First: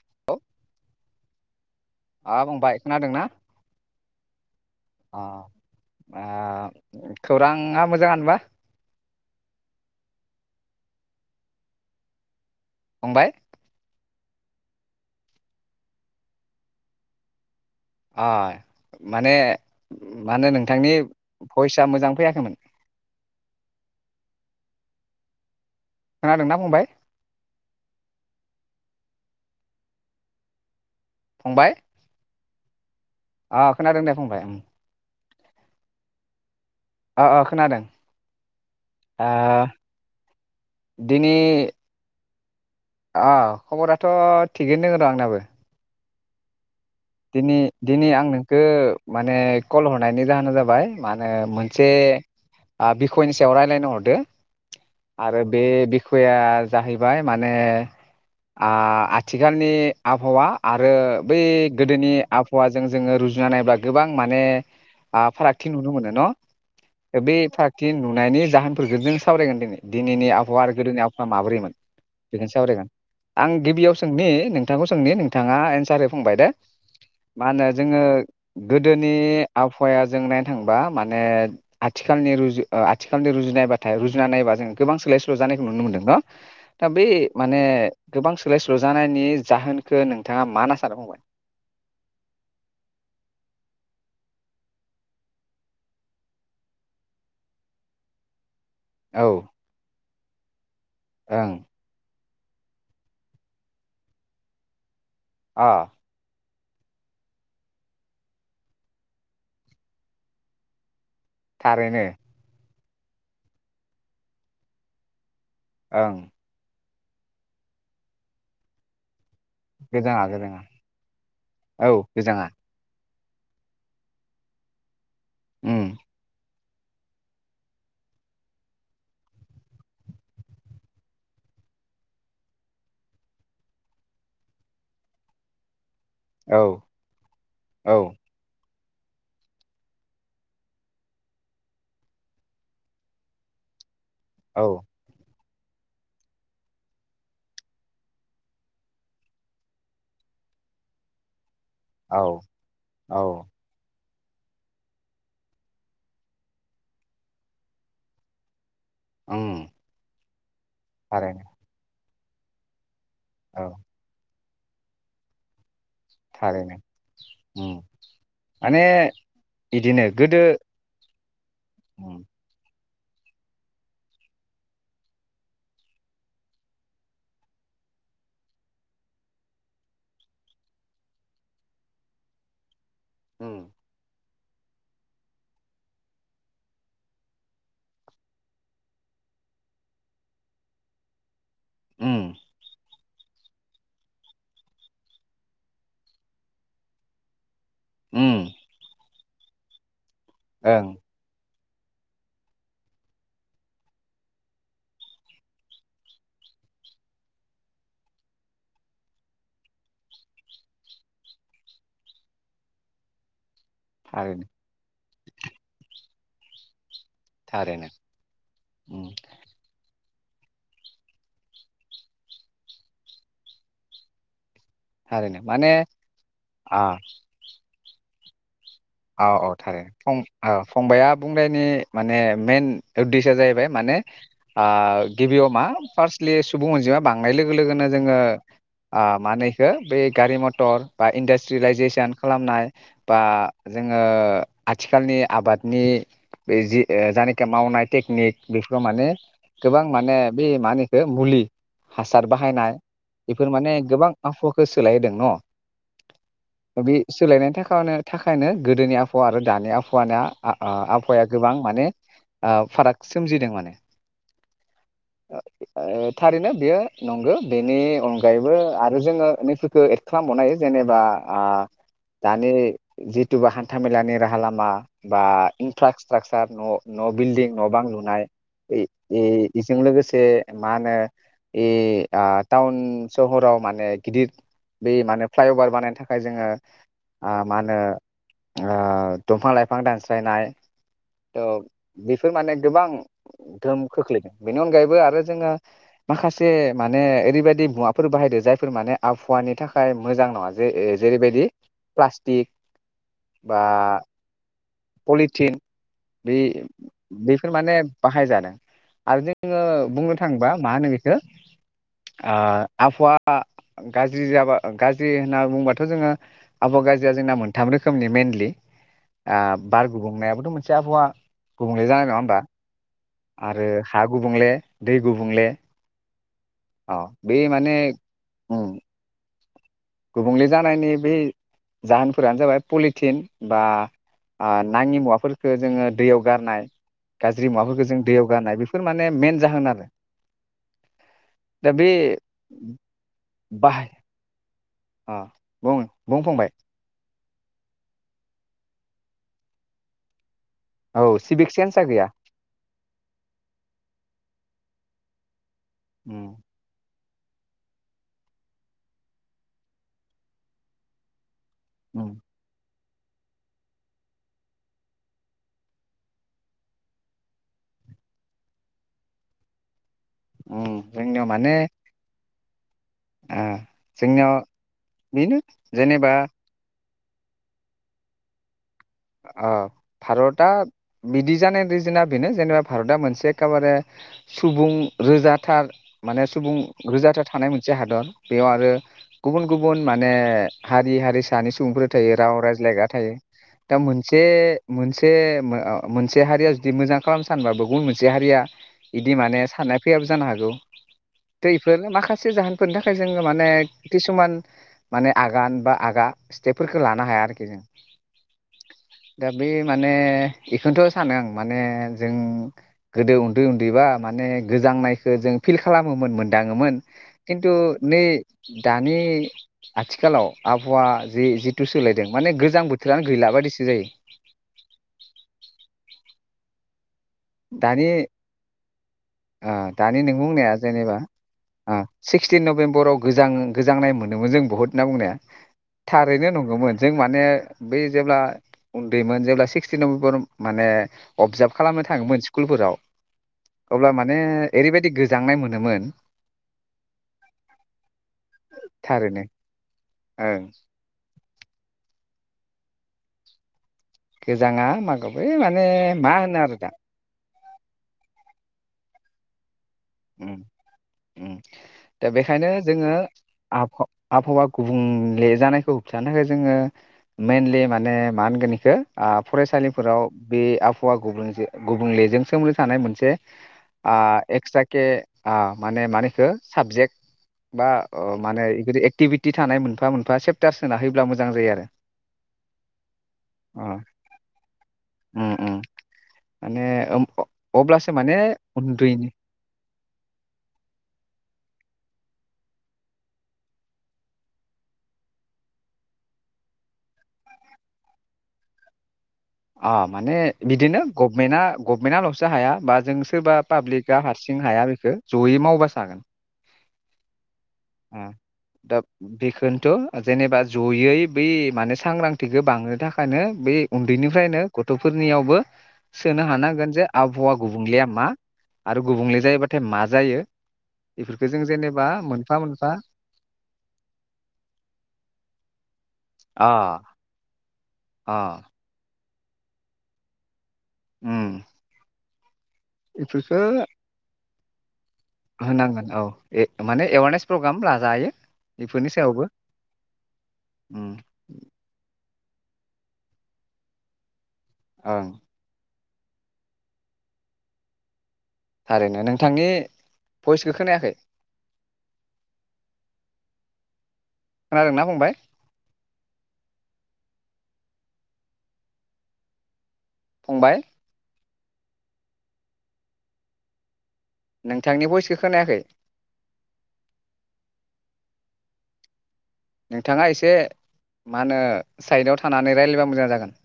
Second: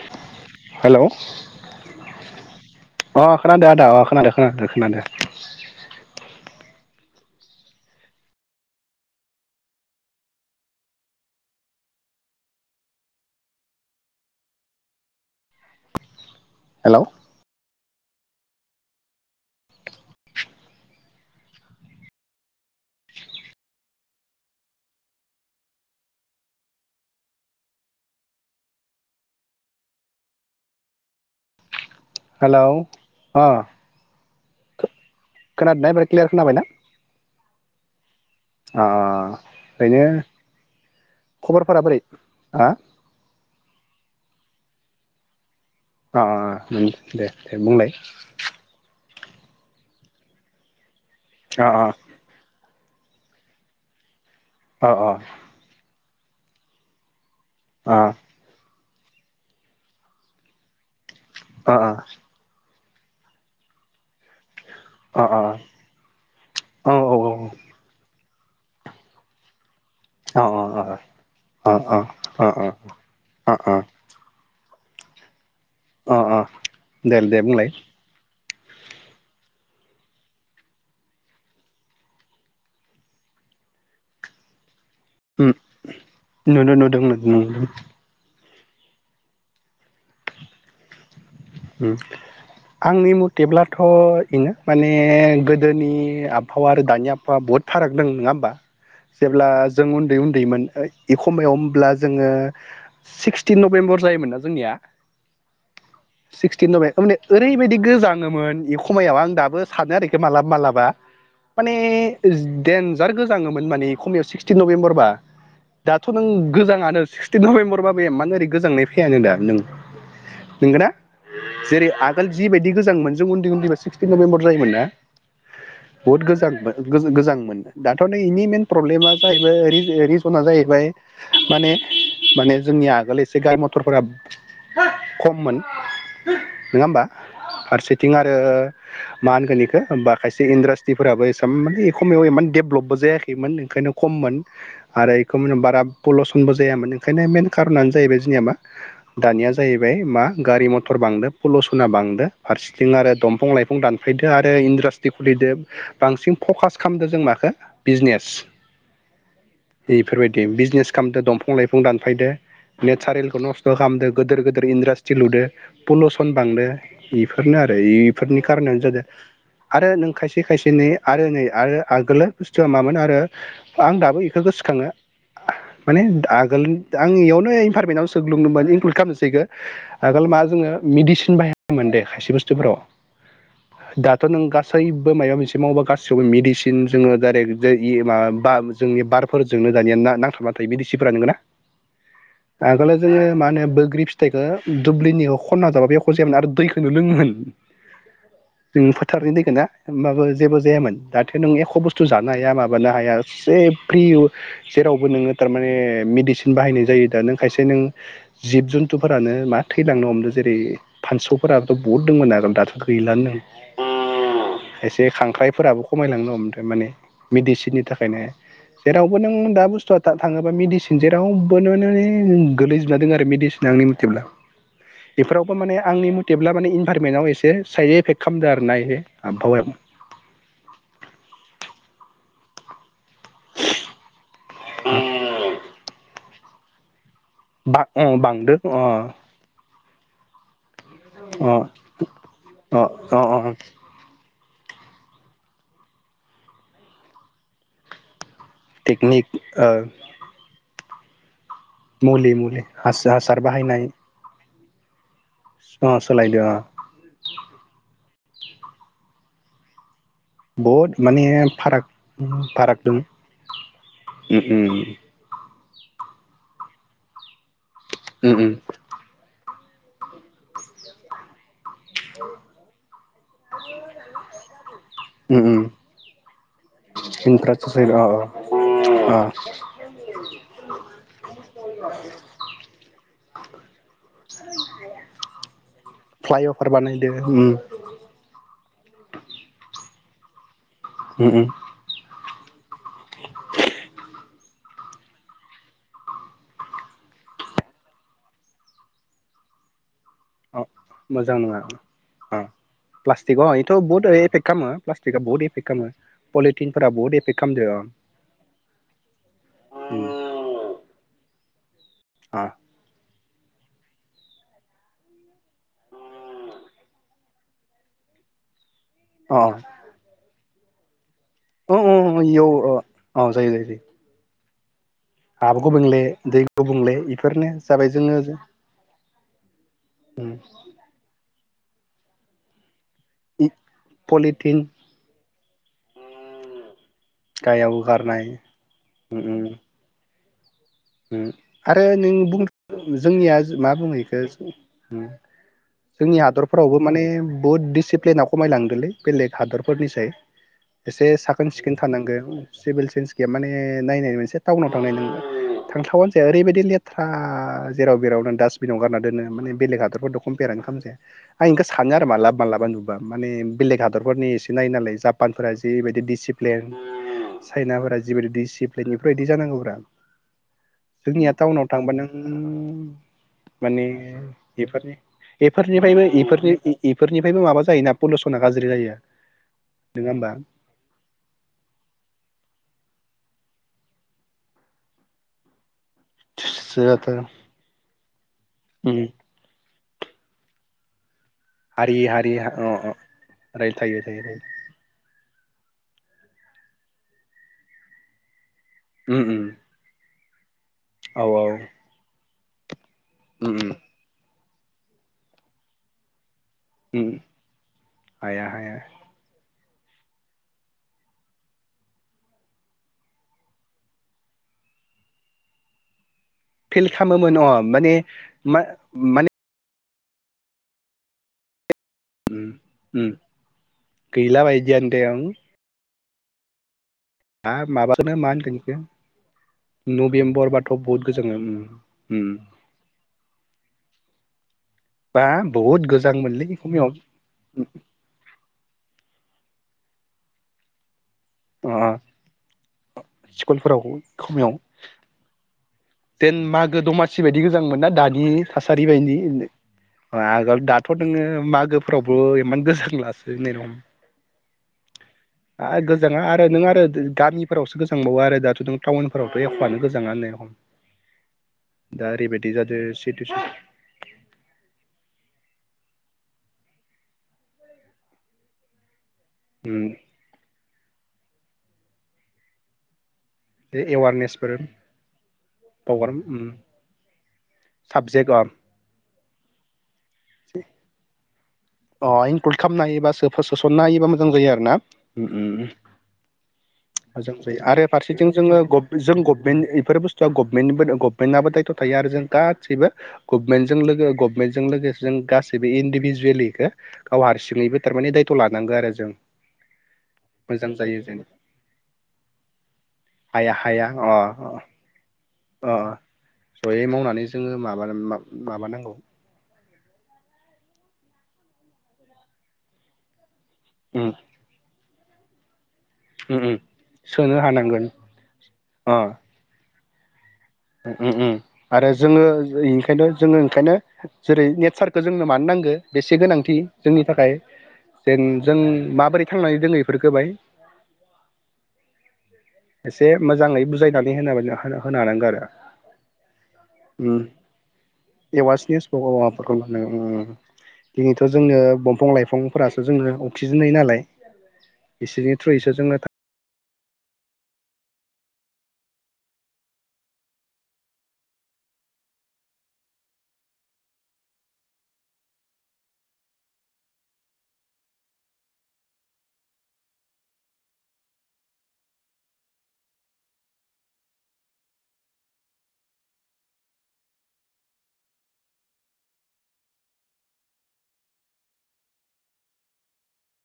[unintelligible] हेल' अ फंबाय खोनादोंना? अ खोनादो खोनादो खोनादो अ आ खौराङा मोजाङानोबा फंबाय? हेल' अ माने मा होनो नोंथांनि भइसआ मोजां फैयाखैमोन। खोनादोंना फंबाय? फंबाय हेलौ अ खोनादोंं दे फंबाय ओम। खोनादोंना एबार क्लियार खोनाबाय ना? अ अ खोनादों अ आ ओरैनो दिनै खबरफोरा बोरै? आ अ खबराथ' थिगैनो दङ र' आंनाबो। अ [unintelligible] दिनै बुंलाय दिनै आं नोंखो माने कल हरनायनि जाहोना जाबाय मा होनो अ अ मोनसे ओ बिखयनि सायाव रायलायनो हरदो। अ आरो बे बिख खया जाहैबाय माने अ आ आथिखालनि आबहावा आरो बै अ गोदोनि आबहावा जों जोङो रुजुना नायोब्ला गोबां माने आ अ फारागथि नुनो मोनो न', औ औ बे फारागथि नुनायनि जाहोनफोरखौ जों सावरायगोन दिनै। दिनैनि अ आबहावा आरो गोदोनि आबहावा अ माब्रैमोन? बेखौनो अ सावरायगोन। आं अ गिबियाव सोंनि नों थांखौ सोंनि नों थाङा एन्सार हो अ फंबाय अ दे। दे दे मा बुंलाय होनो जोङो गोदोनि आबहावाया जों नायनो थांबा माने आथिखालनि रुजु आथिखालनि रुजुनायबाथाय रुजुना नायोबा जों गोबां सोलाय सोल' उम जानायखौ नुनो मोनदों न' नुदों दा नुदों बै नुदों माने गोबां सोलाय स्ल'जानायनि जाहोनखौ नोंथाङा मा ना सानो फंबाय? उम आंनि मथेब्लाथ' इनो माने गोदोनि आबहावा आरो दानि आबहावा बुहुद फाराग दं नङा होमबा? औ जेब्ला जों उन्दै उ न्दैमोन इखमायाव ओं होमब्ला जोङो सिक्सटिन नभेम्बर जायोमोन नना जोंनिया? अ सिक्सटिन नबे- माने ओरैबायदि गोजाङोमोन बे खमायाव आं दाबो सानो आरोखि मालाबा माबलाबा माने थारैनो ओ देन जार गोजाङोमोन माने खमियाव सिक्सटिन नभेम्बरबा दाथ' ओं नों गोजाङानो सिक्सटिन नभेमफरबाबो एमानओरै गोजांनाय फैयानो दा नों गोजाङा गोजाङा। नंगोना औ जेरै आगोल गोजाङा जिबायदि गोजां ङो जों उन्दै उन्दै सिक्सटिन नभेम्बर जायोन ना? उम बहुत गोजाङोमोन। गोजांमोन दाथ' नै बेनि मइेन प्रब्लेमा जाहैबाय रिजना जाहैबाय माने माने जोंनि आगोल एसे गारि मथरफोरा [inaudible] खममोन। औ नङा होमबा? औ फारसेथिं आरो मा होनगोन बेखौ बा खायसे इन्ड्रास्टिफोराबो एसां माने एखमयाव देभलपबो जायाखैमोन ओंखायनो खममोन औ आरो बारा पलसनबो जायामोन ओंखायनो मेन कार'नानो जाहैबाय जोंनिया मा दानिया जाहैबाय मा गारि मथर [inaudible] बांदों फलुसना बांदो औ फारसेथिं आरो औ दंफां लाइफां दान फैदो आरो इन्ड्रास्टि खुलिदो बांसिन फकास खालामदो जों माखो बिजनेस अ [unintelligible] बिजनेस खामदो दफां लाइफां दान फैदो नेट सारिलखौ नस्थ' औ खालामदों गोदोर गोद दोर इनडाष्ट्रि लुदो पलुसन बांदो थारैनो बेफोरनो उम आरो इफोरनि खारनानो माने जादों आरो इदिनो नों गोदो खायसे खायसे नै आरो नै आरो उम आगोलो बुस्थुआ मामोन आ ङो आं दाबो इख' गोसोखाङो माने आगोल आं इयावनो इनभारमेन्ट आव [unintelligible] इनक्लुद खामनोसैखो आगोल मा जोङो मिडिसिन बाहायामोन दे खायसे बुस्थुफोराव उम थ' नों गासैबो माबा मोनसे मावोबा गासैयावबो मेडिसिन जोङो डाइरेक्ट इ माबा बा जोंनि बारफोरजोंनो दानिया ना नांथाबना थायो मेदिसिनफोरा नोंगो ना? उम आगोलो जोङो मा होनो बोग्रि फिथाइखौ दुब्लिनि अ खनना जाबाबो एख' जायामोन आरो दैखौनो लोङोमोन। उम [unintelligible] [unintelligible] ओमबाबो जेबो ओं जायामोन दाथ' नों एख ख' बुस्थु जानो हाया माबानो हाया ए फ्रि जेरावबो नोङो थारमाने मेडिसिन बाहायनाय जायो दा नों खायसे नों जिब जुन्थुफोरानो मा थैलांनो हमदों जेरै फानसौ फोराथ' बहुद दंमोन आगोल दाथ' गैलानो थारैनो जे खांख्राइफोराबो खमायलांनो हमदो माने मेडिसिननि थारैनो थाखायनो उम जेरावबो नों दा बुस्थुआ थाङोब्ला मेडिसिन जेरावबो नो नै गोलैजोबना दङ आरो मेडिसिना आंनि मथेब्ला। बेफोरावबो माने आंनि मटेब्ला माने आ इनभारमेन्टआव एसे साइड एफेक्ट खामदो आ औ अ थारैनो फं ओ फंबाया बुंनायनि माने मेन उद्देश्यआ जाहैबाय माने आ गिबियाव मा फार्स्ट [unintelligible] सुबुं अनजिमा बांनाय लोगो बा लोगोनो अ जोङो बांदो अ ओ मा होनो इखो बै गारि म टर बा अ इन्डास्ट्रि लाइजेसन खालामनाय अ बा अ [unintelligible] आथिखालनि आबादनि बे जि ओ जानि [unintelligible] टेकनिक बेफोराव माने टेकनिक ओ गोबां माने बे मानो बे मुलि हासार मुलि मुलि बाहायनाय हासार बेफोर माने बाहायनाय गोबां [unintelligible] सो सोलायहोदों न' अ सोलायदों अ बे सोलायनायनि थाखानो [unintelligible] गोदोनि आबहावा आरो दानि आबहावा [unintelligible] बहुद माने आबहावाया गोबां फाराग माने फाराग सोमजिदों माने उम ओ थारैनो बेयो नंगो बेनि उम अनगायैबो आरो जोङो नै [unintelligible] खो एड खालामबावनो हायो जेनोबा आ दानि जितुबा हान्थामेलानि राहा लामा बा उम उम इनफ्रासट्राकसार न' न' बिल्डिं न' बां इनफ्रास्ट्राकसार अ लुनाय ई अ ईजों लोगोसे मा होनो ई टाउन [unintelligible] सहराव माने गिदिर बे मानो फ्लाइअभार बानायनो थाखाय जोङो फ्लाइअभार बानायदो ओ उम उम ओ ओ दंफां लाइफां दानस्लायनाय औ उम बेफो फोरमाने। गोबां गोहोम खोख्लैदों। बेनि अनगायैबो आरो जोङो माखासे माने एरैबायदि मुवाफोर बाहायदो जायफोर माने आबहावानि थाखाय मोजां नङा। जे ए जेरैबायदि प्लास अह प्लास्टिकआव इथ बहुत ओरै एफेक्ट खामो। पलिथिन बे बहुद एफेक्ट खालामदो बेफोरमाने अ बाहायजादों आरोजे जोङो उम बुंनो थाङोबा माहोनो बेखो। अ ओह आबहावा। आ गाज्रि जाबा गाज्रि होना बुंङोबाथ जोङो आबहावा गाज्रिया जोंना मोनथाम रोखोमनि मइेनलि। अह। गुबुंनायाबोथ मोनसे आबहावा। अह गुबुंले जानाय अह नङा अह होमबा य ओह। आरो हा गुबुं। गुबुंंले। हाबो गुबुंले दै औ गुबुंले बे माने उम गुबुंले जानायनि बे जाहोनफोरानो जाबाय। पलिथिन बा आ पलिटिन नाङि मुवाफोर खो जोङो दैयाव गारनाय गाज्रि मुवाफोरखोजों दैयाव गारनाय बेफोर माने उम मेेन उम जाहोन आरो। उम दा आरो बे नों बुं जोंनिया मा बाहाय बुङो इखो उम अ बुं जोंनि बुं फंबाय हादरफोरावबो माने बुहुत दिसिप्लेना खमायलाङो बेलेग हादर फोरनिसाय। औ एसे साखोन सिभिक सिखोन सेन्सआ गैया थानांगो सिभिल सेन्सगैया माने नायनाय मोनसे टाउनाव थांनाय नों थांथावानोजाया उम रैबायदि लेथ थ्रा जेराव मेरावनो डास्टबिनाव गारनादोनो माने बेलेग हादरफोरदो कमपेयारानो खामजाया। आं इखो सानो आरो उम मालाबा मालाबा नु बा माने बेलेग हादरफोरनि एसे नायोनालाय जापानफोरा जिरैबायदि डिसिप्लेन चाइनाफोरा जिबायदि डिसिप्लेन इफोरबायदि जानांगोब्रा। उम जोंनियाव जोंनिया माने टाउनाव थांबा नों उम। ओ माने जोंनियाव बेफोरनि बेनो बेफोरनिफायबो जेनेबा एफोरनि इफोरनिफायबो माबा जायोना पलुसना गाज्रि जायो। आ नङा होमबा भारतआ बिदिजानाय रिजोना बेनो जेनेबा भारतआ मोनसे खाबारे सुबुं रोजाथार माने सुबुं रोजाथार थानाय मोनसे हादर बेयाव आरो उम गुबुन गुबुन गबुन माने हारि हारिस सानि सुबुंफोरा हारि थायो हारि राव अ रायज्लायग्रा अ थायो। राय थायो मोनसे थायो थायो मोनसे मोनसे अ अ मोनसे हारिया जुदि मोजां खालामनो सानबाबो गुबुन मोनसे हारिया इदि उम माने उम साननाय फैयाब जानो हागौ। औ औ दैफोर माखास सो जाहोनफोर दा। [unintelligible] जोङो माने उम उम किसुमान माने आगान बा आगा स्टेपफोरखौ उम लानो हाया आरोखि जों। हाया हाया दा बे माने एखोनथ' सानो आं माने जों गोदो उन्दै उन्दैबा माने गोजांनायखो जों फिल खालामोमोन मोन। दाङोमोन फिल खालामोमोन अ खिन्थु माने नै मा दानि माने आथिखालाव आबहावा जि जिथु सोलाय दों माने गोजां बोथोरानो। उम बायदिसो जायो गैला बायदियानो दे ओं। आ दानि माबाखौनो मा होनगोन बेखौ ओ दानि नों बुंनाया नभेम्बरबाथ' जेनेबा बहुद गोजाङो उम ओ उम सिक्सटिन नबेम्बराव गोजाङो गोजांनाय मोनोमोन जों बुहुत होनना बुंनाया बा बहुद थारैनो गोजांमोनलै नंगौमोन खमायाव जों माने बै जेब्ला उन्दैमोन जेब्ला सिक्स नबेम्बर माने। अबजाभ खालामो अ थाङोमोन स्कुलफोराव स्कुलफोराव अब्ला माने खमायाव ओरैबायदि गोजांनाय मोनोमोन। देन मागो दमासि बायदि गोजांमोन ना दानि थासारि बायनि थारैनो ओं आगोल दाथ' दोङो मागोफ्राव। बो इमान गोजां लासो नरम। गोजाङा मागो बै माने मा गोजाङा होनो आरो नों दा आरो गामिफोरावसो गोजांबावो आरो दाथ' नों टाउन। फोरावथ' एख'आनो। गोजाङा होननाया उम रखम उम दा बेखायनो जोङो सिटुवेसन आबहा-आबहावा गुबुंले बे जानायखौ होबथानो थाखाय जोङो मेइेनलि माने मा होनगोन इखो? आं फरायसालिफोराव बे आबहावा गुबुं गुबुंलेजों सोमोन्दो थानाय मोनसे बे एवारनेसफोर एके माने प्रग्राम मानिखो साबजेक्ट बा साबजेक्ट अ मानेदि एक्टिभिटि थानाय मोनफा मोनफा सेप [unintelligible] सोनायोब्ला मोजां जायो आरो अ इनक्लुड खालामनो हायोबा अ सोसनना होयोबा मोजां जायो आरो ना उम उम माने ओम अ- मोजां जायो आरो अब्लासो माने फारसेथिं जोङो उन्दैनि जों [unintelligible] इफोर बुस्थुआ गभमेन्निबो गभमेन्टआबो दायथ' थायो जों गासैबो गमेन्टजों लोगो गभमेन्टजों लोगोसे जों गासैबो इन्दिभिजुवेलि [unintelligible] गाव हारसिङैबो थारमाने दायथ' लानांगौ आरो जों अ माने मोजां बिदिनो जायो जों गभमेन्टआ गभमेन्टआल'सो हाया बा जों सोरबा हाया हाया पाब्लिकआ अ अ हारसिं हाया बेखो जयै अ मावबासो हागोन। जयै मावनानै जोङो माबा ओ दा माबानांगौ बेखौनोथ' जेनेबा जयै बै माने सांग्रांथिखो बांनो थाखायनो बे उम उन्दैनिफ्रायनो गथ' फोरनियावबो सोनो उम उम हानांगोन जे आबहावा सोनो हानांगोन गुबुंलेया मा आरो अ गुबुंले जायोबाथाय मा जायो। उम बेफोरखौ उम जों जेनेबा आरो जोङो मोनफा मोनफा इनिखायनो जोङो ओंखायनो जेरै नेचारखौ जोंनो मानो नांगो बेसे से अ गोनांथि जोंनि थाखाय जों अ जों माबोरै थांनानै दोङो इफोरखो बाय उम एसे बेफोरखौ मोजाङै बुजायनानै होनाबाय [unintelligible] होनो हानांगो होनांगोन औ ए माने एवारनेस प्रग्राम लाजायो एवासनि इफोरनि सायावबो माबाफोरखौ उम फांफोरासो जोङो अक्सिजेन होयो नालाय। ओं बिसोरनि थ्रुयैसो जोङो थारैनो नोंथांनि भइसखो खोनायाखै। खोनादों ना फंबाय? फंबाय नोंथांनि भइसखो खोनायाखै। नोंथाङा एसे मा होनो साइडाव थानानै रायलायबा मोजां जागोन।